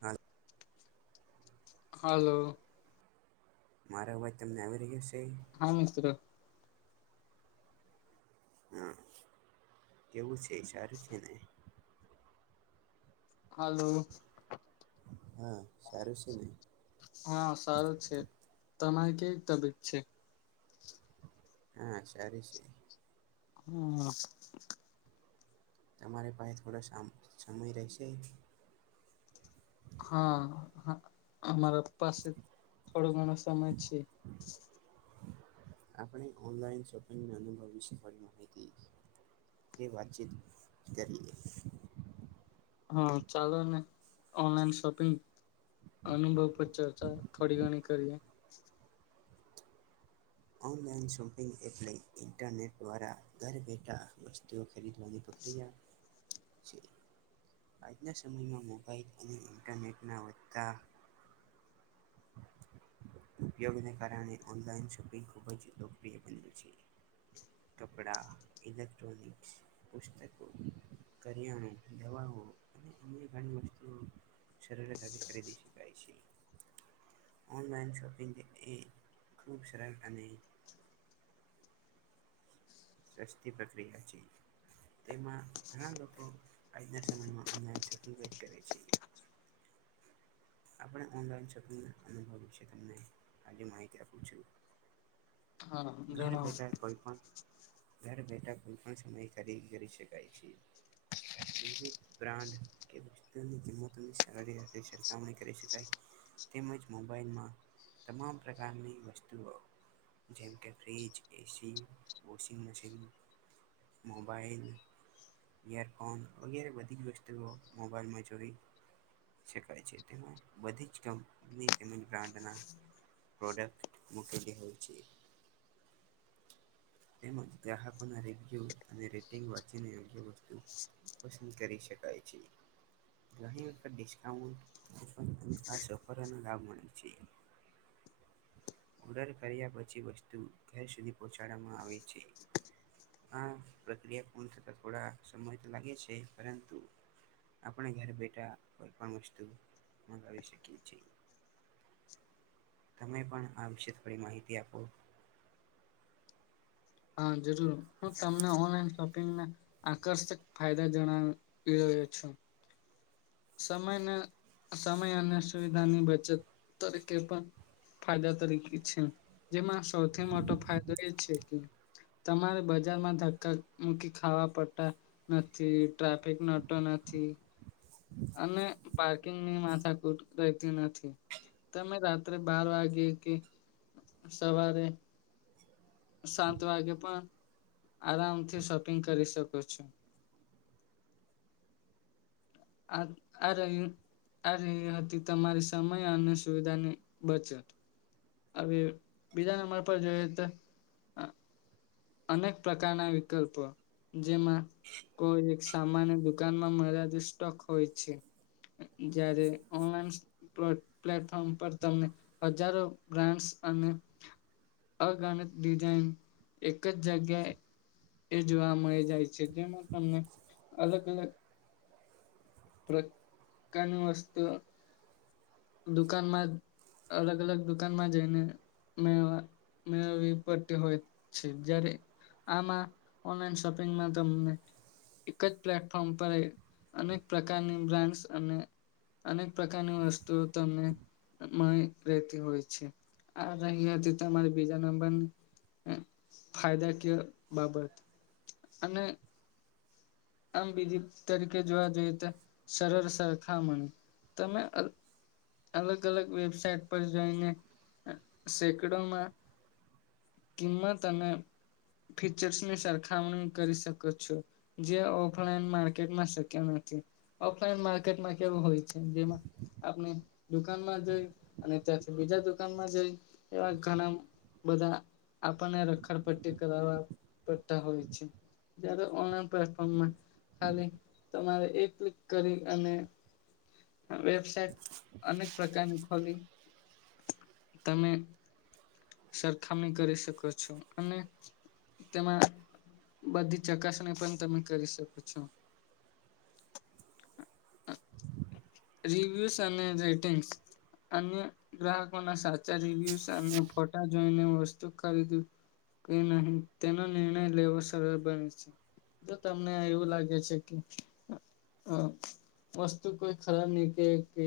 હા, હલો! મારો અવાજ તમને આવી રહ્યો શે. હા, મિત્ર હા, કેવું છે સારું છે ને હાલો હા સારું શે ને? હા, સારું છે તમારી કેવીક તબીયત છે? હા, સારી છે. હમ્મ તમારે પાહે થોડો સામ સમય રેહેશે? હા, હ અમારા પાસે થોડો ઘણો સમય છે. આપણે ઓનલાઈન શોપિંગના અનુભવ વિશે થોડી માહિતી તે વાતચીત કરીએ. હા, ચાલો ને ઓનલાઈન શોપિંગ અનુભવ પર ચર્ચા થોડી ઘણી કરીએ. ઓનલાઈન શોપિંગ એટલે ઇન્ટરનેટ દ્વારા ઘર બેઠા વસ ખરીદવાની પ્રક્રિયા છે, આજના સમયમાં મોબાઈલ અને ઇન્ટરનેટના વધતા ઉપયોગને કારણે ઓનલાઈન શો તે ખૂબ જ લોકપ્રિય બન્યું છે. કપડા, ઇલેક્ટ્રોનિક્સ, પુસ્તકો, કરિયાણા, દવાઓ અને અન્ય ઘણી વસ્તુઓ સરળતાથી ખરીદી શકાય છે. ઓનલાઈન શોપિંગ એ ખૂબ સરળ અને સસ્તી પ્રક્રિયા છે. તેમાં ઘણા લોકો આજના સમયમાં ઓનલાઈન શોપિંગ જ કરે છે. આપણે ઓનલાઈન શોપિંગ અનુભવ વિશે તમને આજે માહિતી આપુ છું. હા ઘરે જણાવો બેઠા કોઈ પણ ઘર બેઠા કોઈ પણ સમયે ખરીદી કરી શકાય છે, વિવિધ બ્રાન્ડ કે પછી તેની કિંમતોની સરળતાથી સરખામણી કરી શકાય. તેમ જ મોબાઈલમાં તમામ પ્રકારની વસ્તુઓ જેમ કે fridge AC washing machine, mobile earphone વગેરે બધી જ વસ્તુઓ મોબાઈલમાં જોઈ શકાય છે, તેમાં બધી જ કંપની તેમ જ બ્રાન્ડના પ્રોડક્ટ મુુકેલી હોય છે. તેમ જ ગ્રાહકોના રિવ્યૂ અને રેટિંગ વાંચીને યોગ્ય વસ્તુ પસંદ કરી શકાય છે. ઘણી વખત ડિસ્કાઉન્ટ અને ખાસ ઓફરોનો લાભ મળે છે. ઓર્ડર કર્યા પછી વસ્તુ ઘેર સુધી પહોંચાડવામાં આ [unintelligible] છે. આ પ્રક્રિયા પૂર્ણ થતા થોડા સમય તો લાગે છે, પરંતુ આપણે ઘરે બેઠા કોઈ પણ વસ્તુ મંગાવી શકીએ છીએ. તમે પણ આ વિશે થોડી માહિતી આપો હા જરૂર હું તમને ઓનલાઈન શોપ- - આકર્ષક ફાયદા જણાવી રહ્યો છ- - સમયને સમય અને સુવિધાની બચત તરીકે પણ- - ફાયદા તરીકે છે જેમાં સૌથી મોટો ફાયદો એ છે કે- - તમારે બજારમાં ધક્કા મૂકી ખાવા પડતા. નથી ટ્રાફિક નડતો નથી. અને પાર્કિંગ ની માથા કુટ રહેતી નથી. તમે રાત્રે બાર વાગે કે સવારે સાત વાગે પણ આરામથી શોપિંગ કરી શકો છો. આરે આ રી હતી તમારી સમય અને સુવિધાની બચત હવે બીજા નંબર પર જોઈ તો અનેક પ્રકારના વિકલ્પો જેમાં કોઈ એક સામાન્ય દુકાનમાં મળ્યા તો સ્ટોક હોય છે. જ્યારે ઓનલાઈન પ્લેટફોર્મ પર તમને હજારો બ્રાન્ડ અને અગણિત ડિજાઈન એક જ જગ્યા એ જોવા મળી જાય છે. જેમાં તમને અલગ અલગ પ્રકારની વસ્તુ દુકાનમાં અલગ અલગ દુકાનમાં જઈને મેવા મેળવી પી હોય છે જયારે આમાં ઓનલાઈન શોપિંગમાં તમને એક જ પ્લેટફોર્મ પર અનેક પ્રકારની બ્રાન્ડ અને અનેક પ્રકારની વસ્તુઓ તમને મળી રહેેતી હોય છે. આ રહી હતી તમારી બીજા નંબર ની ફાયદાકીય બાબત અને આમ બીજી તરીકે જોવા જોઈએ તો સરળ સરખામણી તમે અલગ અલગ વેબસાાઈટ પર જોઈને સેકડોમાં કિંમત અને ફીચર્સ ની સરખામણી કરી શકો છો. જે ઓફલાઈન માર્કેટમાં શક્ય નથી ઓફલાઈન માર્કેટમાં કેવું હોય જેમાં આપણે દુકાનમાં જઈ અને ત્યાંથી બીજા દુકાનમાં જઈ એવા ઘણા બધા આપણને રખડ પટ્ટી કરાવ પડતા હોય છે. જ્યારે ઓનલાઈન પરફોર્મમાં ખાલી તમારે એ ક્લિક કરી અને વેબસાટ અનેક પ્રકારની ખોલી તમે સરખામણી કરી શકો છો અને તેમાં બધી ચકાસણી પણ તમે કરી શકો છો. રિવ્યુસ અને રેટિંગ્સ અન્ય ગ્રાહકોના સાચા રિવ્ય સામે ફોટા જોઈ ને વસ્ત ચકારીું કે નહી તેનો નિર્ણય લેવો સરળ બને છે. તો તમને એવું લાગે છે કે વસ્તુ કોઈ ખરાબ નીકળ કે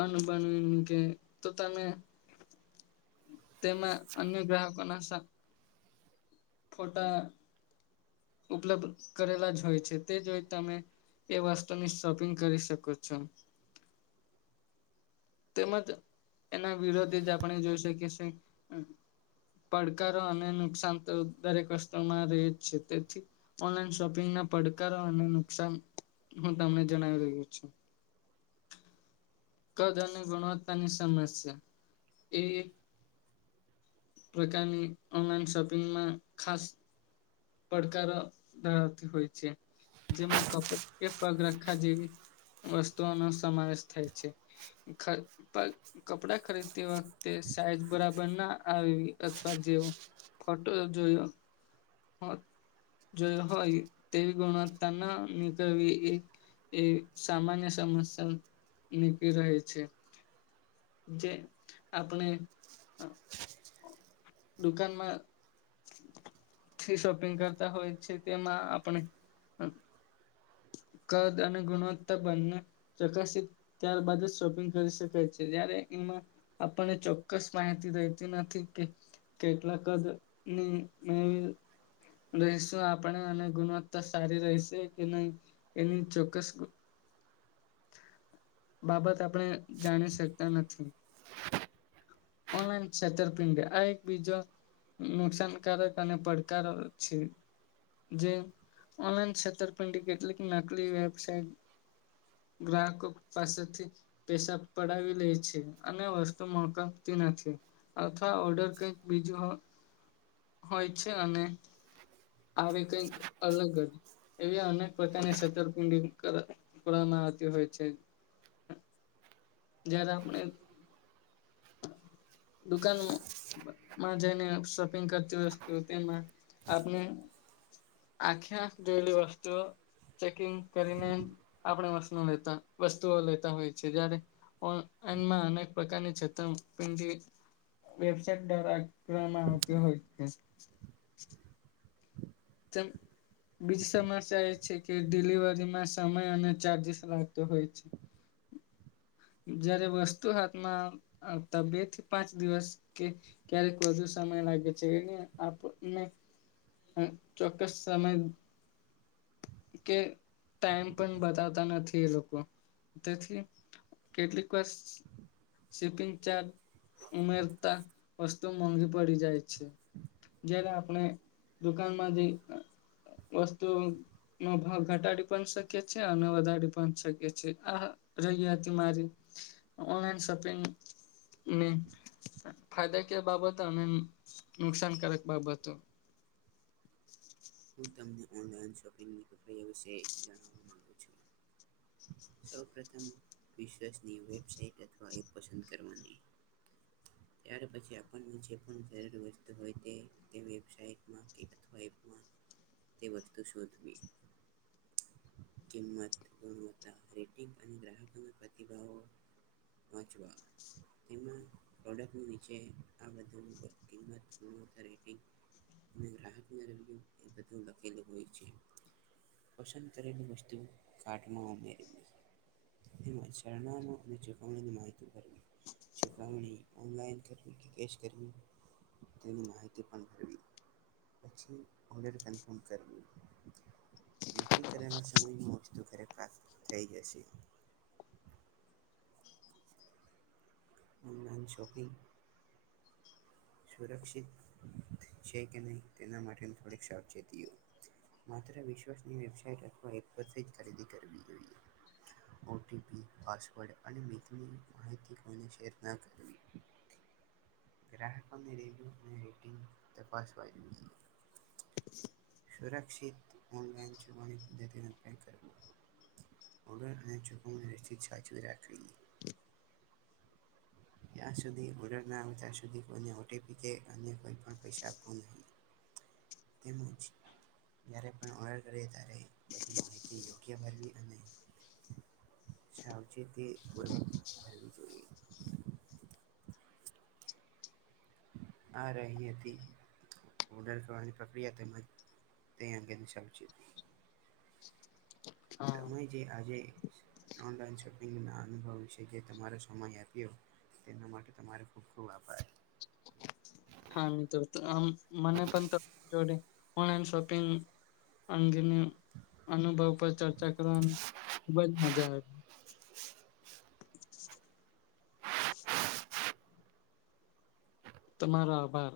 અન્ન બ ની કે તો તમે તેમાં અન્ય ગ્રાહકો ના ફોટા ઉપલબ્ધ કરેલા જ હોય છે તે જોઈ તમે એ વસ્તુની શોપિંગ કરી શકો છો. તેમજ એના વિરોધે જ આપણે જોઈ શકીશી પડકારો અને નુકસાન તો દરેક વસ્ત્રમાં રહે જ છે તેથી ઓનલાન શોપિંગ ના પડકારો અને નુકસાન હું તમને જણાવી રહ્યો છું. કદ અને ગુણવત્તાની સમસ્યા એ પ્રકારની ઓનલાઈન સોપિંગમાં ખાસ પડકાર ધણતી હોય છે. જેમાં કપડા કે પગરખા જેવી વસ્તુઓનો સમાવેશ થાય છે. ઘર પર કપડાં ખરીદતી વખતે સાઈઝ બરાબર ના આવી અથવા જેવ. ફોટો જોયો જો હોય તેવી ગુણવત્તાના નીકળવી એક એ સામાન્ય સમસ્યા નીકળી રહેહી છે. જે આપણે દુકાનમા જે શોપિંગ કરતા હોય છે, તેમાં આપણે કદ અને ગુણવત્તા બંને પ્રકાશિત ત્યારબાદ જ શોપિંગ કરી શકાય છે જ્યારે એમા આપણને ચોક્કસ માહિતી રહેતી, નથી કે કેટલાક જ ની મેવી રહીશું આપણે અને ગુણવત્તા સારી રહીશે કે નહી એની ચોક્કસ બાબત આપણે જાણી શકતા નથી. ઓનલાઈન છેતરપિડ આ એક બીજો નુકસાનકારક અને પડકારો છે. જે ઓનલાઈન કષેપિડી કેટલીક નકલી વેબટ ગ્રાહક પાસેથી પેસા પડાવી લે છે, અને વસ્તુ મોક નથી અથવા ઓર્ડર કઈક બીજુ હોય છે, અને આવે કઈક અલગ જ એવી અનેક પ્રકારની છતરપિડી કરવામાં આવતી હોય છે. જદ આપણે દુકાનમા મા જઈને, શોપિંગ કરતી વસ્તુ તેમાં આપણે આખી આંખ જોયેલી, વસ્તુઓ ચેકિગ કરીને આપણે વ લેતા વસ્તુઓ લેતા હોય છે, જયારે ઓનલાઈનમાં અનેક પ્રકારની પ વેબસાઇટ દ્વારા, ક્રમ આવતી હોય છે. તેમમ બીજી સમસ્યા એ છે, કે ડિલિવરીમાં સમય અને ચાર્જસ લાગતો હોય છે. જયારે વસ્તુ હાથમાં આવતા બે થી પાંચ દિવસ કે ક્યારેક વધુ સમય લાગે છે, એને હ ચોક્કસ સમય કે ટાઈમ પણ બતાતા નથી એ લોકો તેથી કેટલીક વર્ષ શિપિંગ ચારજ ઉમેરતા વસ્તુ મોંઘી પડી જાય છે. જયારે આપણે દુકાનમાંથી વસ્તુ નો ભાવ ઘટાડી પણ શકે છે, અને વધારી પણ શકે છે આ રહી હતી મારી ઓનલાઈન શોપિંગ ફાયદા કે બાબત અને નુકસાનકારક બાબત હું તમને ઓનલાઈન શોપિંગની પ્રક્રિયા વિશે જાણવા માગુ છુ. સૌ પ્ર્રથમ વિશસની વેબસાઇટ અથવા એ પસંદ કરવાની ત્યાર પછી આપણ મુછે, પણ જરૂર વસ્તુ હોય તે તે વેબસાઇટમાં કે અથવા એપમા તે વસ્તુ શોધવી કિંમત ગુણવત્તા રેટિંગ અને ગ્રાહકોના પ્રતિભાવો વાંચવા તેમા પ્રોડક્ટ નીચે આ બધ કિંમતણ રટ અને ગ્રાહકને રવિ એ બધું લખેલું હોય છે પસંદ કરેલી વસ્તુ કાટમાં ઉમેરી તેમ શરણમો અને ચૂકવણીની માહિતી કરવી ચુકાવણી ઓનલાઇન કરવી કે કેશ કરવી તેની માહિતી પણ મેળવી પછી ઓડર કન્ફર્મ કર લએએ નક્કી કરેલા સમય વસ્તુ ઘરે પ્રાપ્ત થઈ જશે ઓનલાઇન શોપિંગ સુરક્ષિત છે કે નહીં તેના માટે થોડીક સાવચેતીઓ માત્ર વિશ્વસની વેબસઇટ રાખવા એકપરથી જ ખરીદી કરવી જોઈએ ઓ ટી પી પાસવર્ડ અને મેકની માહિત કોને શેર ન કર ગ્રાહક નિ રપ અને રેટીિંગ તપાસ આવી છે સુરક્ષિત ઓનલાઈન જવાણી પદ્ધતિનો અપ્યાાય કરવી ઓડ અને જકોમાં નિશ્ચિત સાચવી રાખવી જ્યાં સુધી ઓર્ડર ના આવે ત્યાં સુધી કોઈને ઓટીપી કે અને કોઈ પૈસા આપ ન તેમજ જ પણ ઓર્ડર કર અ બધી માહિતીયો ભરવી અને સાવચે તે ભરવી જોઈએ આ રનીથી ઉડણ કરવાની પ્રક્રિયા તેમજ તે અંગે દ સાચ હા તમે જે આજે ઓનલાઈન શોપિંગના અનુભવ વિશે જે તમારો સમય આપ્યો તેના માટે તમારે ખૂબ ખુબ આભાર હા મ તો મને પણ જોડે ઓનલાઈન શોપિંગ અંગેની અનુભવ પર ચર્ચા કરવાની ખુબજ મજા આવે તમારો આભાર